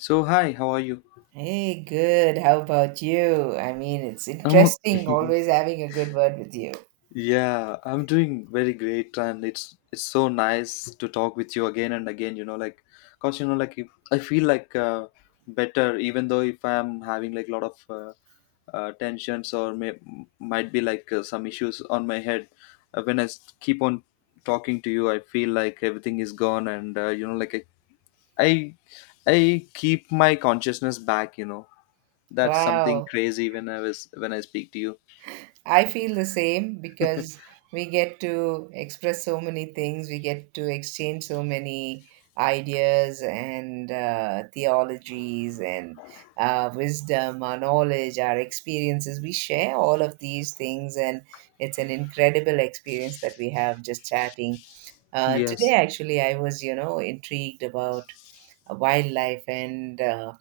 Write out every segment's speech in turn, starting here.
So hi, how are you? Hey, good. How about you? I mean, it's I'm interesting okay. always having a good word with you. Yeah, I'm doing very great, and it's so nice to talk with you again and again. Like, cause like, if, I feel like better, even though if I'm having like a lot of tensions, or might be like some issues on my head. When I keep on talking to you, I feel like everything is gone, and like I I keep my consciousness back. That's something Wow. crazy when I was when I speak to you. I feel the same because we get to express so many things, we get to exchange so many ideas and theologies and wisdom, our knowledge, our experiences. We share all of these things, and it's an incredible experience that we have just chatting. Today, Yes, actually, I was, intrigued about wildlife and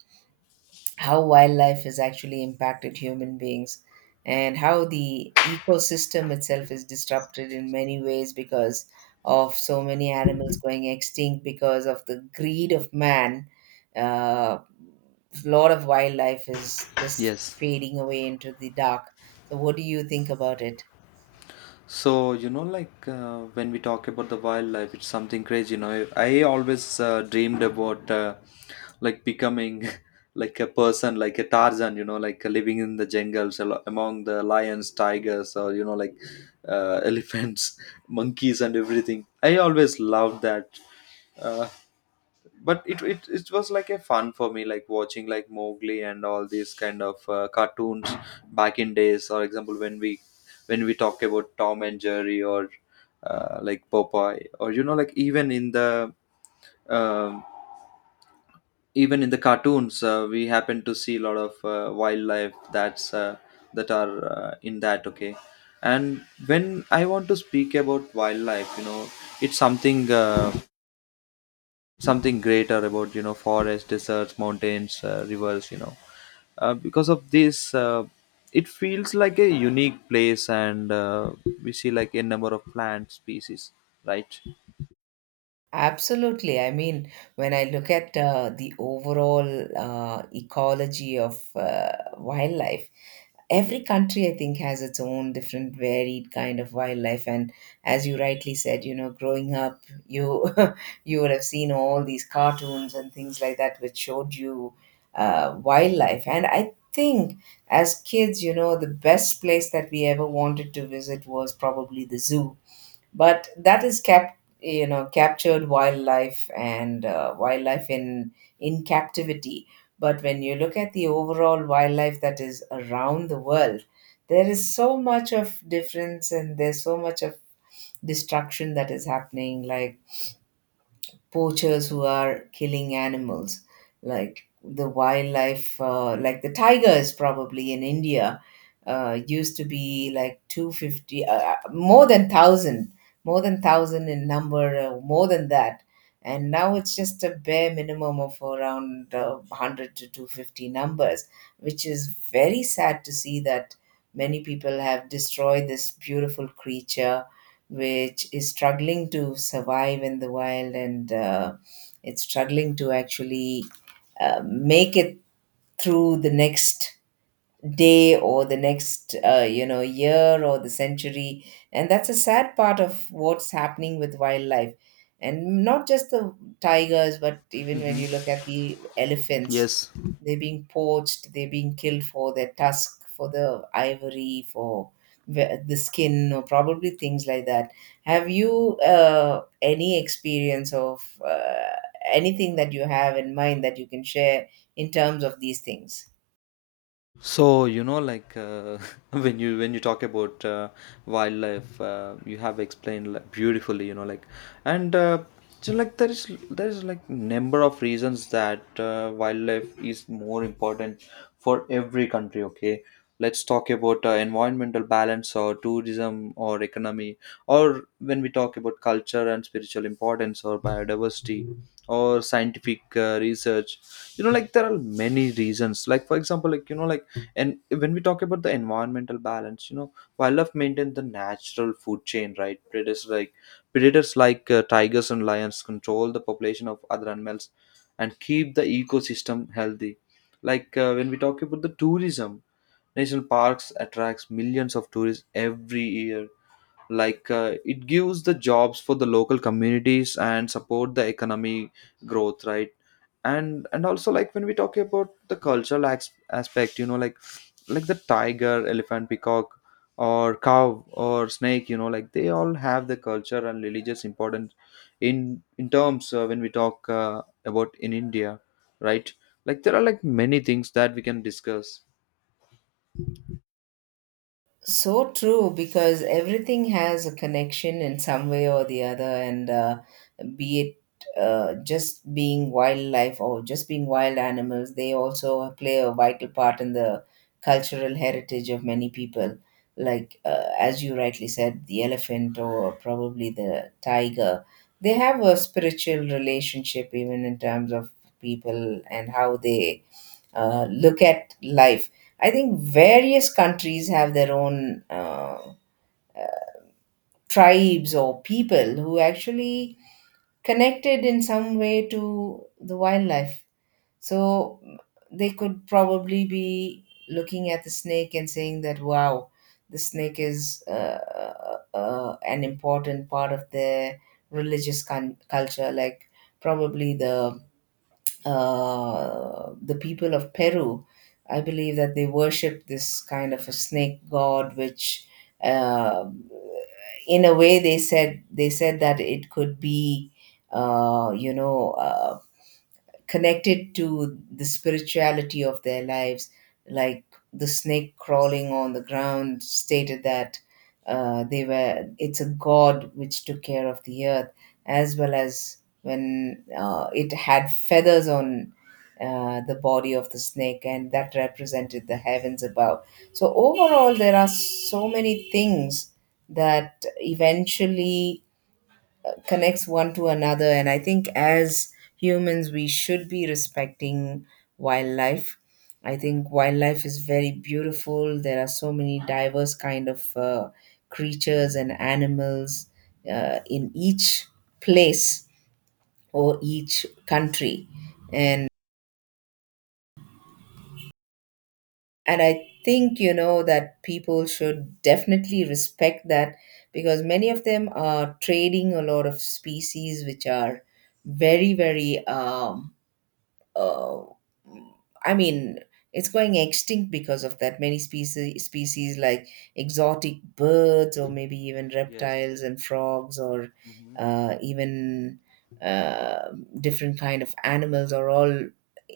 how wildlife has actually impacted human beings, and how the ecosystem itself is disrupted in many ways because of so many animals going extinct because of the greed of man. uh, Lot of wildlife is just yes. fading away into the dark. So what do you think about it? So, like when we talk about the wildlife, it's something crazy. I always dreamed about like becoming like a person, like a Tarzan, like living in the jungles among the lions, tigers, or, like elephants, monkeys, and everything. I always loved that. Uh, but it was like a fun for me, like watching like Mowgli and all these kind of cartoons back in days. For example, when we talk about Tom and Jerry, or like Popeye, or like, um, even in the cartoons, we happen to see a lot of wildlife that are in that. Okay. And when I want to speak about wildlife, it's something something greater about, forests, deserts, mountains, rivers, because of this, it feels like a unique place, and we see like a number of plant species. Right? Absolutely. I mean, when I look at the overall ecology of wildlife, every country, I think, has its own different varied kind of wildlife. And as you rightly said, you know, growing up, you you would have seen all these cartoons and things like that, which showed you wildlife. And I think, as kids, you know, the best place that we ever wanted to visit was probably the zoo, but that is captured wildlife, and wildlife in captivity. But when you look at the overall wildlife that is around the world, there is so much of difference, and there's so much of destruction that is happening, like poachers who are killing animals, like the wildlife, like the tigers, probably in India, used to be like 250, more than 1,000, more than 1,000 in number, more than that. And now it's just a bare minimum of around 100 to 250 numbers, which is very sad to see, that many people have destroyed this beautiful creature which is struggling to survive in the wild. And it's struggling to actually make it through the next day, or the next year, or the century. And that's a sad part of what's happening with wildlife, and not just the tigers, but even when you Hmm. look at the elephants, Yes. they're being poached, they're being killed for their tusk, for the ivory, for the skin, or probably things like that. Have you any experience of anything that you have in mind that you can share in terms of these things? So like when you talk about wildlife, you have explained, like, beautifully. Like, and so, like, there is like number of reasons that wildlife is more important for every country. Okay, let's talk about environmental balance, or tourism, or economy, or when we talk about culture and spiritual importance, or biodiversity, or scientific research. Like, there are many reasons. Like for example, like, and when we talk about the environmental balance, wildlife maintain the natural food chain. Right? Predators like tigers and lions control the population of other animals and keep the ecosystem healthy. Like when we talk about the tourism, national parks attracts millions of tourists every year. Like it gives the jobs for the local communities and support the economy growth. Right? And also, like, when we talk about the cultural aspect, like the tiger, elephant, peacock, or cow, or snake, like, they all have the culture and religious importance in terms, when we talk about, in India. Right? Like there are like many things that we can discuss. So true, because everything has a connection in some way or the other. And be it just being wildlife or just being wild animals, they also play a vital part in the cultural heritage of many people. Like, as you rightly said, the elephant or probably the tiger, they have a spiritual relationship, even in terms of people and how they look at life. I think various countries have their own tribes or people who actually connected in some way to the wildlife. So they could probably be looking at the snake and saying that, wow, the snake is an important part of their religious culture, like probably the people of Peru. I believe that they worship this kind of a snake god, which, uh, in a way, they said that it could be, uh, you know, uh, connected to the spirituality of their lives. Like the snake crawling on the ground stated that they were it's a god which took care of the earth, as well as, when it had feathers on the body of the snake, and that represented the heavens above. So overall, there are so many things that eventually connects one to another. And I think, as humans, we should be respecting wildlife. I think wildlife is very beautiful. There are so many diverse kind of creatures and animals in each place or each country. And and I think, you know, that people should definitely respect that, because many of them are trading a lot of species which are very, very, uh, I mean, it's going extinct because of that. Many species, like exotic birds, or maybe even Yes. reptiles and frogs, or Hmm. Even uh, different kind of animals, are all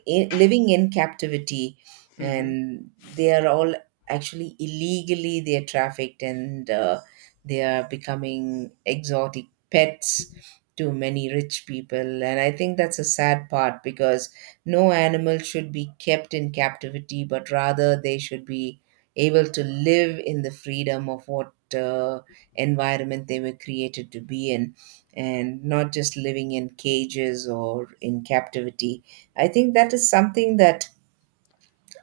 I living in captivity, and they are all, actually, illegally they are trafficked, and they are becoming exotic pets to many rich people. And I think that's a sad part, because no animal should be kept in captivity, but rather they should be able to live in the freedom of what environment they were created to be in, and not just living in cages or in captivity. I think that is something that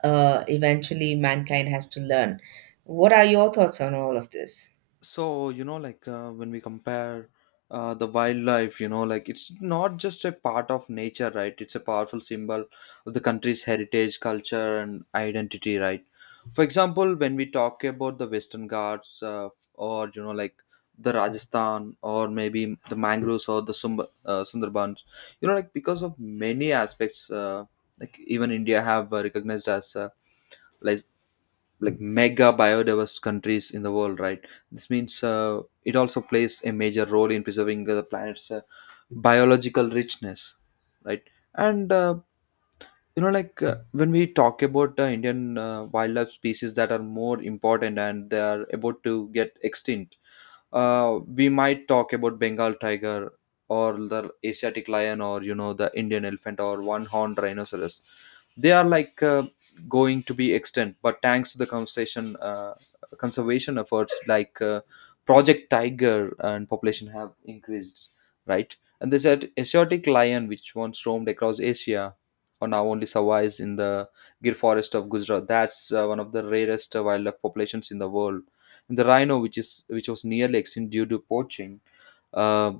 eventually mankind has to learn. What are your thoughts on all of this? So like when we compare the wildlife, like, it's not just a part of nature. Right? It's a powerful symbol of the country's heritage, culture, and identity. Right? For example, when we talk about the Western Ghats, or like the Rajasthan, or maybe the mangroves or the Sundarbans. Like, because of many aspects, like, even India have recognized as like like, mega biodiverse countries in the world. Right? This means it also plays a major role in preserving the planet's biological richness. Right? And like when we talk about Indian wildlife species that are more important, and they are about to get extinct. We might talk about Bengal tiger, or the Asiatic lion, or the Indian elephant, or one-horned rhinoceros. They are like going to be extinct, but thanks to the conservation efforts like Project Tiger, and population have increased, right? And they said Asiatic lion, which once roamed across Asia, or now only survives in the Gir forest of Gujarat. That's one of the rarest wildlife populations in the world. The rhino, which was nearly extinct due to poaching, uh,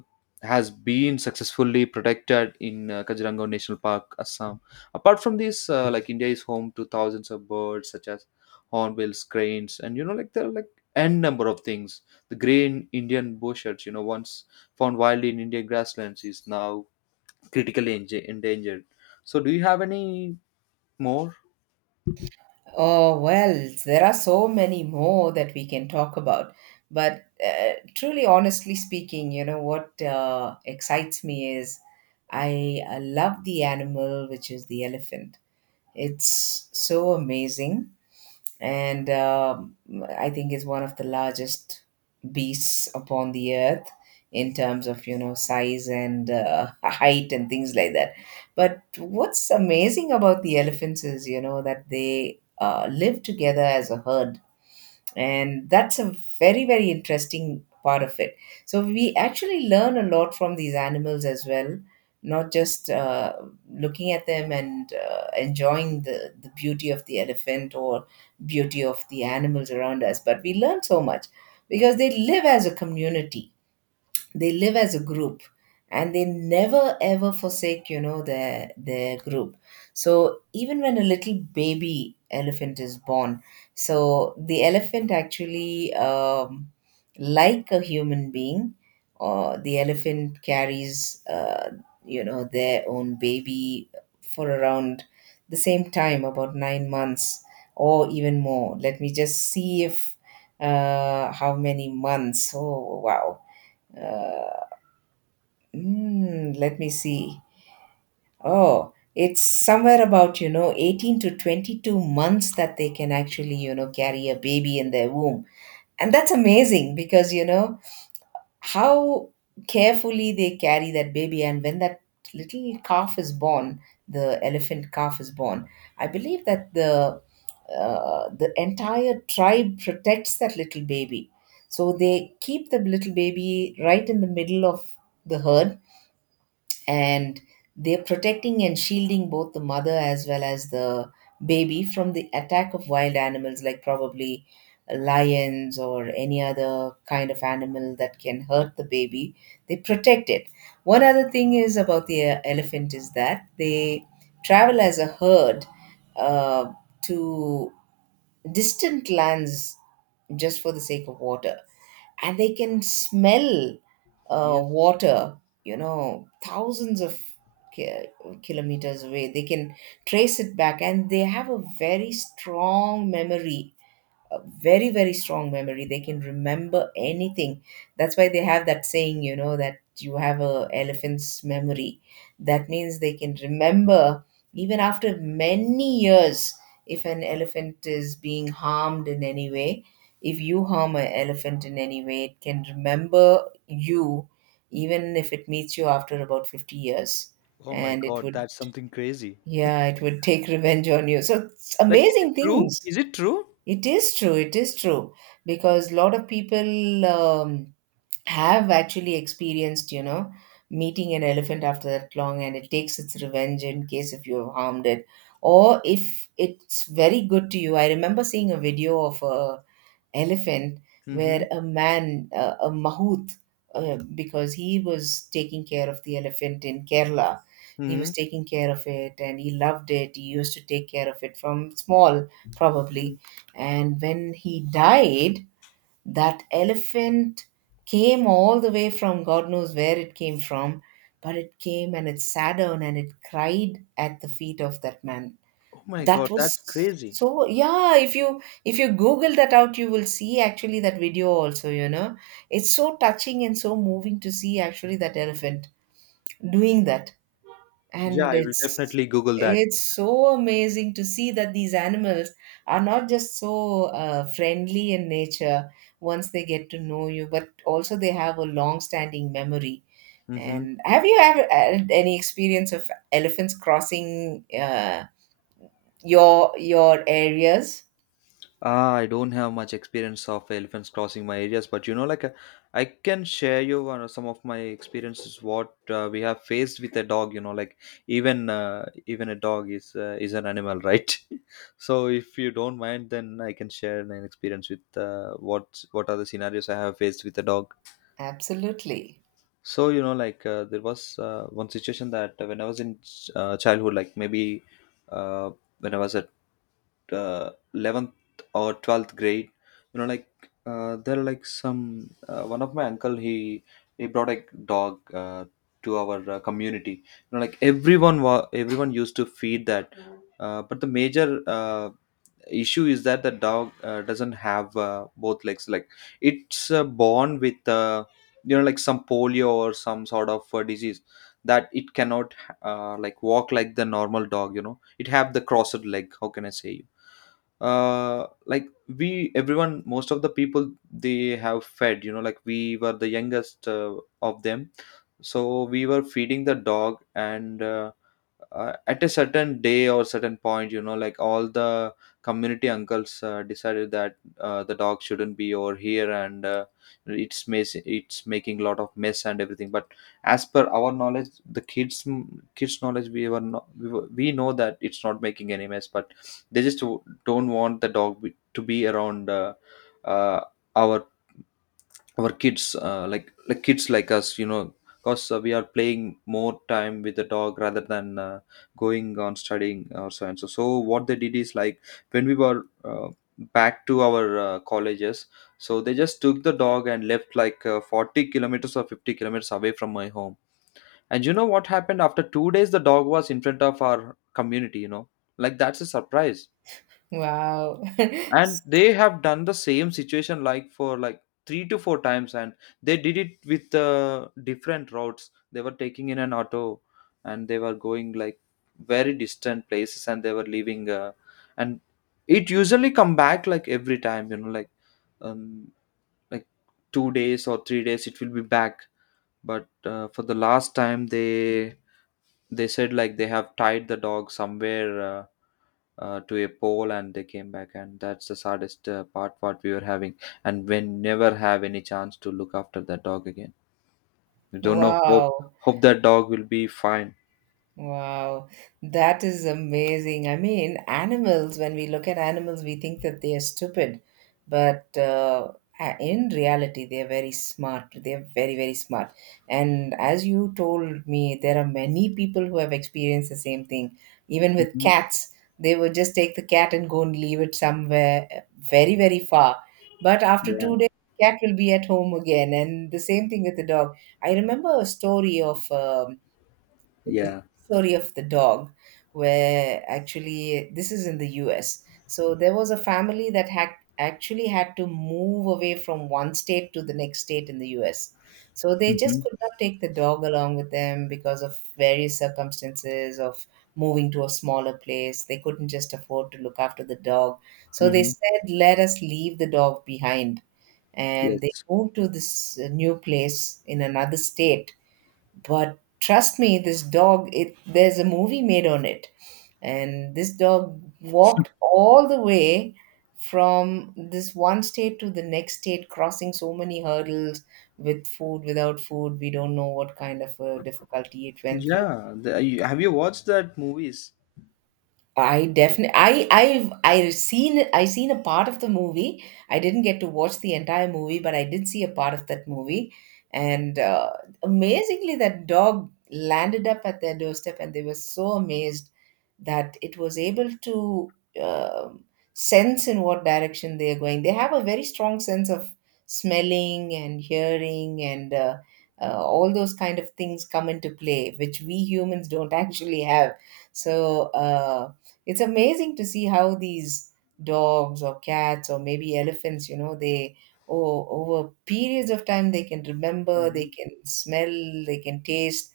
has been successfully protected in Kaziranga National Park, Assam. Apart from this, like, India is home to thousands of birds such as hornbills, cranes, and like, there are like n number of things. The green Indian bushes, once found wildly in Indian grasslands, is now critically endangered. So, do you have any more? Oh, well, there are so many more that we can talk about. But truly, honestly speaking, you know, what excites me is, I love the animal, which is the elephant. It's so amazing. And I think is one of the largest beasts upon the earth in terms of, you know, size and height and things like that. But what's amazing about the elephants is, you know, that they live together as a herd, and that's a very, very interesting part of it. So we actually learn a lot from these animals as well, not just looking at them and enjoying the beauty of the elephant or beauty of the animals around us, but we learn so much, because they live as a community, they live as a group, and they never ever forsake, their group. So even when a little baby elephant is born, so the elephant actually, like a human being, or the elephant carries their own baby, for around the same time, about 9 months or even more. Let me just see if how many months. Oh, wow. uh, Mm, let me see. Oh, it's somewhere about, 18 to 22 months that they can actually, carry a baby in their womb. And that's amazing, because, how carefully they carry that baby. And when that little calf is born, the elephant calf is born, I believe that the entire tribe protects that little baby. So they keep the little baby right in the middle of the herd, and they're protecting and shielding both the mother as well as the baby from the attack of wild animals, like probably lions or any other kind of animal that can hurt the baby. They protect it. One other thing is about the elephant is that they travel as a herd, uh, to distant lands, just for the sake of water. And they can smell Yes. water, you know, thousands of ki- kilometers away. They can trace it back, and they have a very strong memory, a very, very strong memory. They can remember anything. That's why they have that saying, you know, that you have a elephant's memory. That means they can remember even after many years. If an elephant is being harmed in any way, if you harm an elephant in any way, it can remember you even if it meets you after about 50 years. Oh my And it God, would that's something crazy. yeah it would take revenge on you. So it's Like, is it amazing true? things. Is it true? It is true. It is true, because a lot of people, have actually experienced, meeting an elephant after that long, and it takes its revenge in case if you have harmed it, or if it's very good to you. I remember seeing a video of a elephant Mm-hmm. where a man, a mahout, because he was taking care of the elephant in Kerala. He was Mhm. taking care of it, and he loved it. He used to take care of it from small, Mhm. probably. And when he died, that elephant came all the way from God knows where it came from, but it came, and it sat down, and it cried at the feet of that man. Oh my That God, that's was crazy. so. Yeah, if you google that out, you will see actually that video also, you know. It's so touching and so moving to see actually that elephant doing that. Yeah, And I will it's definitely Google that. it's so amazing to see that these animals are not just so friendly in nature once they get to know you, but also they have a long standing memory. Mm-hmm. And have you ever had any experience of elephants crossing your areas? Ah, I don't have much experience of elephants crossing my areas, but like I can share you some of my experiences what we have faced with a dog. Like, even a dog is an animal, right? So if you don't mind, then I can share an experience with what are the scenarios I have faced with a dog. Absolutely. So like there was one situation that, when I was in childhood, like maybe uh, when I was at 11th or 12th grade, like there are like some one of my uncle, he brought a dog to our community. Like, everyone everyone used to feed that, but the major issue is that the dog doesn't have both legs. Like, it's born with, like, some polio or some sort of disease, that it cannot like walk like the normal dog. It have the crossed leg, how can I say you. Like, we, everyone, most of the people they have fed, like, we were the youngest of them, so we were feeding the dog. And, at a certain day or certain point, like, all the community uncles decided that the dog shouldn't be over here, and it's making a lot of mess and everything. But as per our knowledge, the kids, kids knowledge, we were not, we, were, we know that it's not making any mess, but they just don't want the dog to be around, uh, our our kids, like kids like us, because we are playing more time with the dog rather than going on studying or so and so. So what they did is, like, when we were uh, back to our colleges, so they just took the dog and left like 40 kilometers or 50 kilometers away from my home. And you know what happened? After 2 days, the dog was in front of our community. Like, that's a surprise. Wow. And they have done the same situation like for like three to four times. And they did it with different routes. They were taking in an auto, and they were going like very distant places, and they were leaving, and it usually come back like every time. Like, um like, 2 days or 3 days it will be back. But for the last time, they said like they have tied the dog somewhere, to a poll, and they came back. And that's the saddest part what we were having. And we never have any chance to look after that dog again. We don't know. Wow. Hope, that dog will be fine. Wow, that is amazing. I mean, animals, when we look at animals, we think that they are stupid, but in reality, they are very smart. They are very, very smart. And as you told me, there are many people who have experienced the same thing. Even with Hmm. cats, they would just take the cat and go and leave it somewhere very, very far. But after Yeah. 2 days, cat will be at home again. And the same thing with the dog. I remember a story of. It's a Yeah. story of the dog, where actually this is in the US. So there was a family that had actually had to move away from one state to the next state in the US. So they Hmm. just could not take the dog along with them because of various circumstances of moving to a smaller place. They couldn't just afford to look after the dog. So they Hmm. said, let us leave the dog behind. And they Yes. moved to this new place in another state, but trust me, this dog, it there's a movie made on it. And this dog walked all the way from this one state to the next state, crossing so many hurdles with food, without food. We don't know what kind of a difficulty it went through. Yeah, have you watched that movies? I definitely I I've I seen a part of the movie. I didn't get to watch the entire movie, but I did see a part of that movie. And amazingly, that dog landed up at their doorstep, and they were so amazed that it was able to um sense in what direction they are going. They have a very strong sense of smelling and hearing, and all those kind of things come into play, which we humans don't actually have. So. Uh, it's amazing to see how these dogs or cats or maybe elephants, you know, they oh, over periods of time they can remember, they Hmm. can smell, they can taste,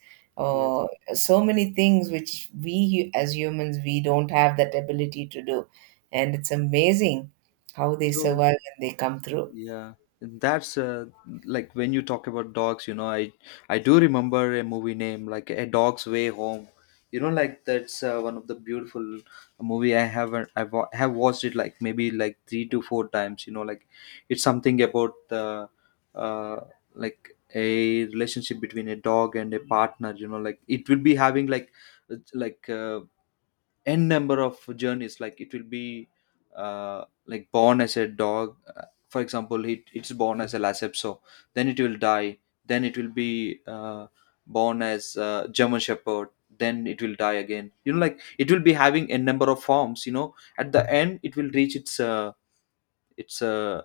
Yes. uh, so many things which as humans we don't have that ability to do, and it's amazing how they So. survive and they come through. Yeah, that's like, when you talk about dogs, I do remember a movie name like A Dog's Way Home. Like, that's one of the beautiful movie. I haven't, have watched it like maybe like three to four times. Like, it's something about uh, like a relationship between a dog and a partner. You know, like it will be having like uh, like uh, n number of journeys. Like it will be like born as a dog. For example, it's born as a lacepso, then it will die, then it will be born as german shepherd, then it will die again. You know, like it will be having a number of forms. You know, at the end it will reach its its uh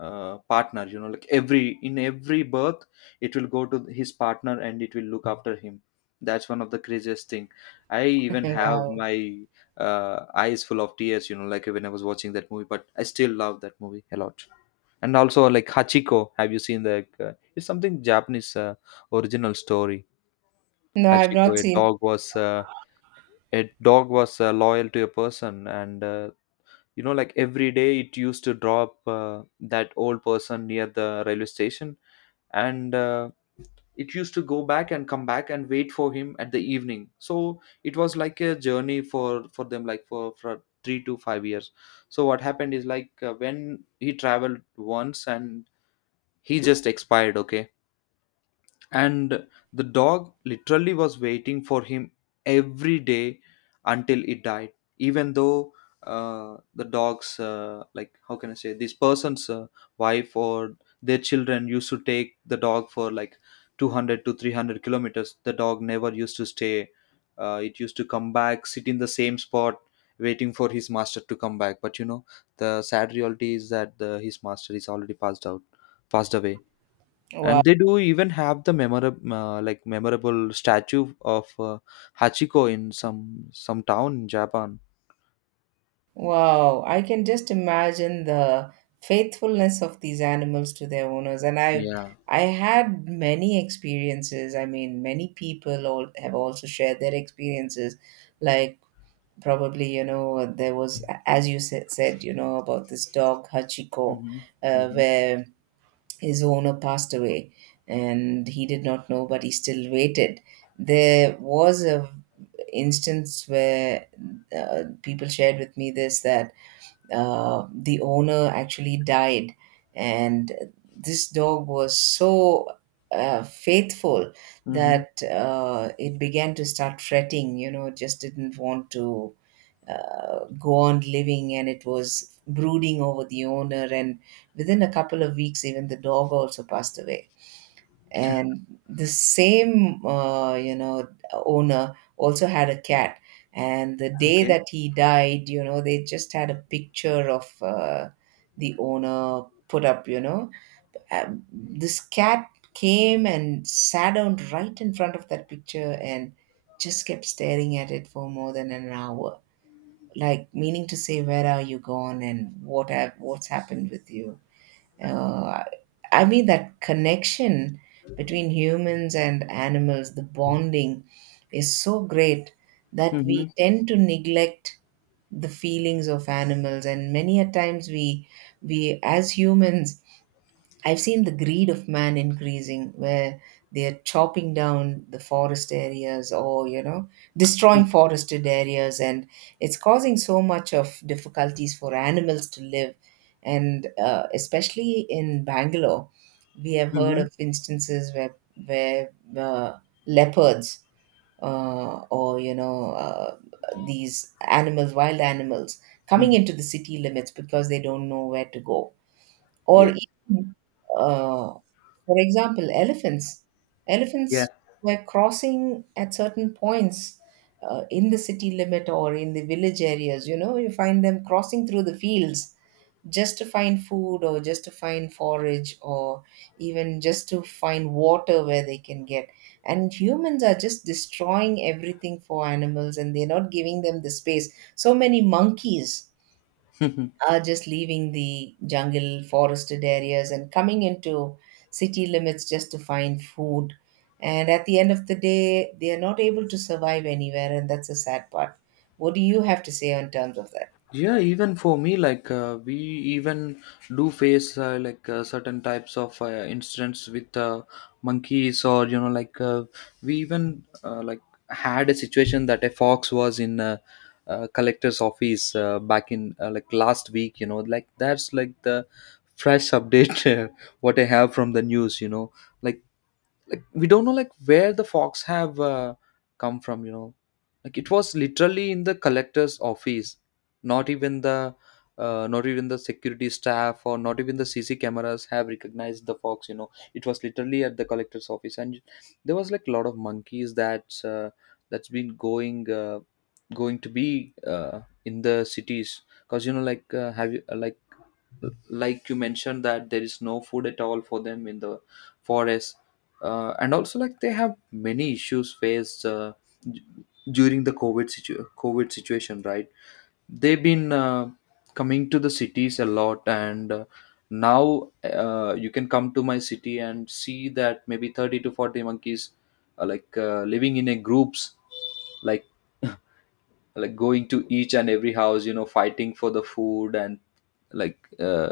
partner. You know, like every in every birth it will go to his partner and it will look after him. That's one of the craziest thing. I even have Wow. my eyes full of tears, you know, like when I was watching that movie, but I still love that movie a lot. And also like Hachiko, have you seen the it's something japanese original story. No, I've not Hachiko, a seen. dog was a dog was loyal to a person. And you know, like every day it used to drop that old person near the railway station. And it used to go back and come back and wait for him at the evening. So it was like a journey for them, like for 3 to 5 years. So what happened is like when he traveled once and he just expired, okay. And the dog literally was waiting for him every day until it died. Even though the dog's like how can I say, this person's wife or their children used to take the dog for like 200 to 300 kilometers, the dog never used to stay. It used to come back, sit in the same spot, waiting for his master to come back. But you know, the sad reality is that his master is already passed away. Wow. And they do even have the memorable like memorable statue of Hachiko in some town in japan. Wow, I can just imagine the faithfulness of these animals to their owners. And I've Yeah. I had many experiences. I mean, many people all have also shared their experiences. Like probably, you know, there was, as you said, you know, about this dog Hachiko, Mm-hmm. Mm-hmm. where his owner passed away, and he did not know, but he still waited. There was a instance where people shared with me this that the owner actually died, and this dog was so faithful Mm-hmm. that it began to start fretting, you know, it just didn't want to go on living, and it was brooding over the owner, and within a couple of weeks even the dog also passed away. And the same, you know, owner also had a cat, and the day Okay. that he died, you know, they just had a picture of the owner put up, you know. This cat came and sat down right in front of that picture and just kept staring at it for more than an hour, like meaning to say, where are you gone and what's happened with you. uh, I mean, that connection between humans and animals, the bonding is so great that Mm-hmm. we tend to neglect the feelings of animals, and many a times we as humans, I've seen the greed of man increasing where they're chopping down the forest areas, or, you know, destroying forested areas. And it's causing so much of difficulties for animals to live. And especially in Bangalore, we have heard Mm-hmm. of instances where uh, leopards or these animals, wild animals, coming Mm-hmm. into the city limits because they don't know where to go, or Yes. even, uh, for example, elephants. Yeah. Elephants were crossing at certain points in the city limit or in the village areas. You know, you find them crossing through the fields just to find food, or just to find forage, or even just to find water where they can get. And humans are just destroying everything for animals, and they're not giving them the space. So many monkeys are just leaving the jungle, forested areas, and coming into city limits just to find food. And at the end of the day, they are not able to survive anywhere, and that's a sad part. What do you have to say on terms of that? Yeah, even for me, like we even do face certain types of incidents with monkeys. Or you know, like we even like had a situation that a fox was in collector's office back in like last week. You know, like that's like the fresh update. What I have from the news, you know, like we don't know like where the fox have come from, you know. Like it was literally in the collector's office. not even the Not even the security staff or not even the CC cameras have recognized the fox, you know. It was literally at the collector's office. And there was like a lot of monkeys that that's been going going to be in the cities. Because you know, like have you like you mentioned that there is no food at all for them in the forest. And also like they have many issues faced d- during the covid situation, right? They've been coming to the cities a lot. And now you can come to my city and see that maybe 30 to 40 monkeys are like living in a groups. Like like going to each and every house, you know, fighting for the food. And like uh,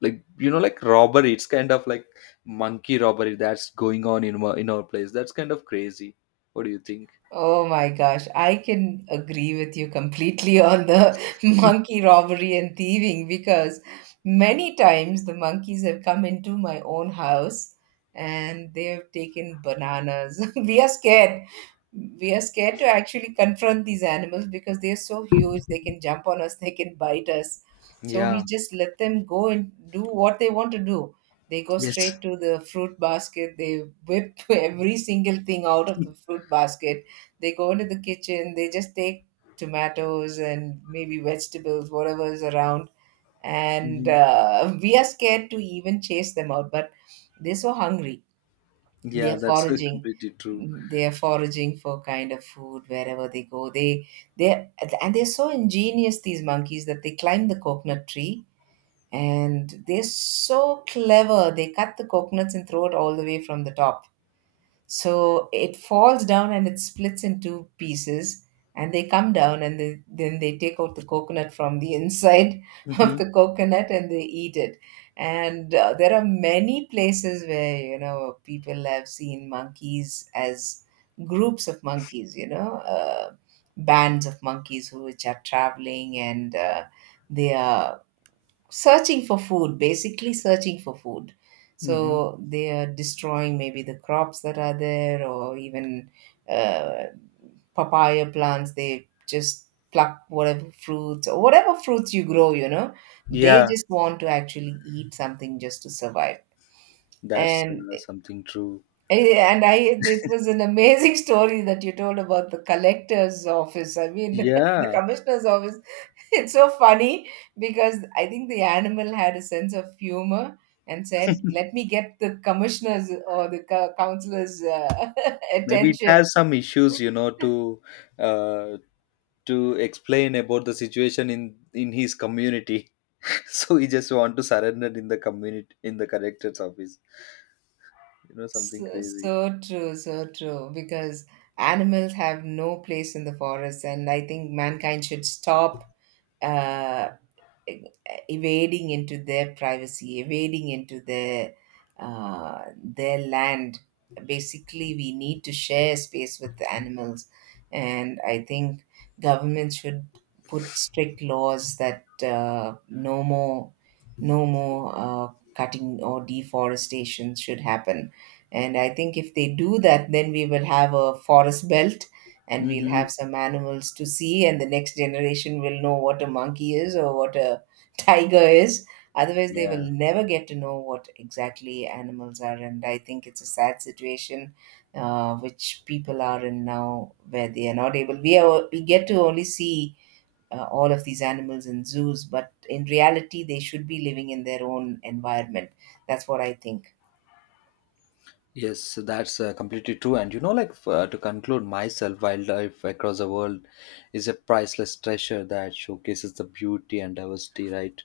like you know, like robbery, it's kind of like monkey robbery that's going on in in our place. That's kind of crazy. What do you think? Oh my gosh, I can agree with you completely on the monkey robbery and thieving, because many times the monkeys have come into my own house and they have taken bananas. We are scared to actually confront these animals because they're so huge, they can jump on us, they can bite us, so we Yeah. just let them go and do what they want to do. They go Yes. straight to the fruit basket, they whip every single thing out of the fruit basket, they go into the kitchen, they just take tomatoes and maybe vegetables, whatever is around, and Mhm. We are scared to even chase them out, but they're so hungry, they Yeah, are that's foraging. completely true. Mm, they are foraging for kind of food wherever they go, they and they're so ingenious, these monkeys, that they climb the coconut tree, and they're so clever, they cut the coconuts and throw it all the way from the top so it falls down and it splits into pieces, and they come down and then they take out the coconut from the inside of Hmm. the coconut and they eat it. And there are many places where, you know, people have seen monkeys as groups of monkeys, you know, bands of monkeys who which are traveling, and they are searching for food, basically searching for food, Hmm. so they are destroying maybe the crops that are there, or even uh, papaya plants, they just pluck whatever fruits or whatever fruits you grow, you know, they Yeah, just want to actually eat something just to survive. that's and something true. eh, and i it was an amazing story that you told about the collector's office, I mean, the Yeah, commissioner's office. It's so funny because I think the animal had a sense of humor and said, "Let me get the commissioner's or the co- counselor's maybe it attention." has some issues, you know, uh, to explain about the situation in his community. So he just want to surrender in the community, in the collector's office. You know, something So, crazy. so true, so true. Because animals have no place in the forest, and I think mankind should stop uh, evading into their privacy, evading into their land. Basically, we need to share space with the animals, and I think government should put strict laws that no more cutting or deforestation should happen. And I think if they do that, then we will have a forest belt. And we'll have Hmm. some animals to see, and the next generation will know what a monkey is or what a tiger is. Otherwise, they Yeah. will never get to know what exactly animals are. And I think it's a sad situation which people are in now, where they are not able. We get to only see all of these animals in zoos, but in reality, they should be living in their own environment. That's what I think. Yes, so that's completely true. And you know, like to conclude, myself, wildlife across the world is a priceless treasure that showcases the beauty and diversity, right?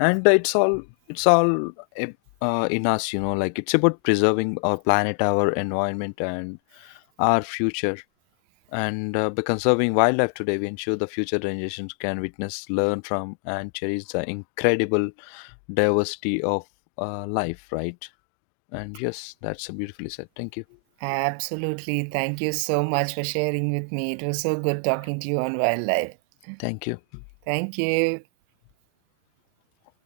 And it's all in us, you know. Like it's about preserving our planet, our environment, and our future. And by conserving wildlife today, we ensure the future generations can witness, learn from, and cherish the incredible diversity of life, right? And yes, that's beautifully said. Thank you. Absolutely. Thank you so much for sharing with me. It was so good talking to you on wildlife. Thank you. Thank you.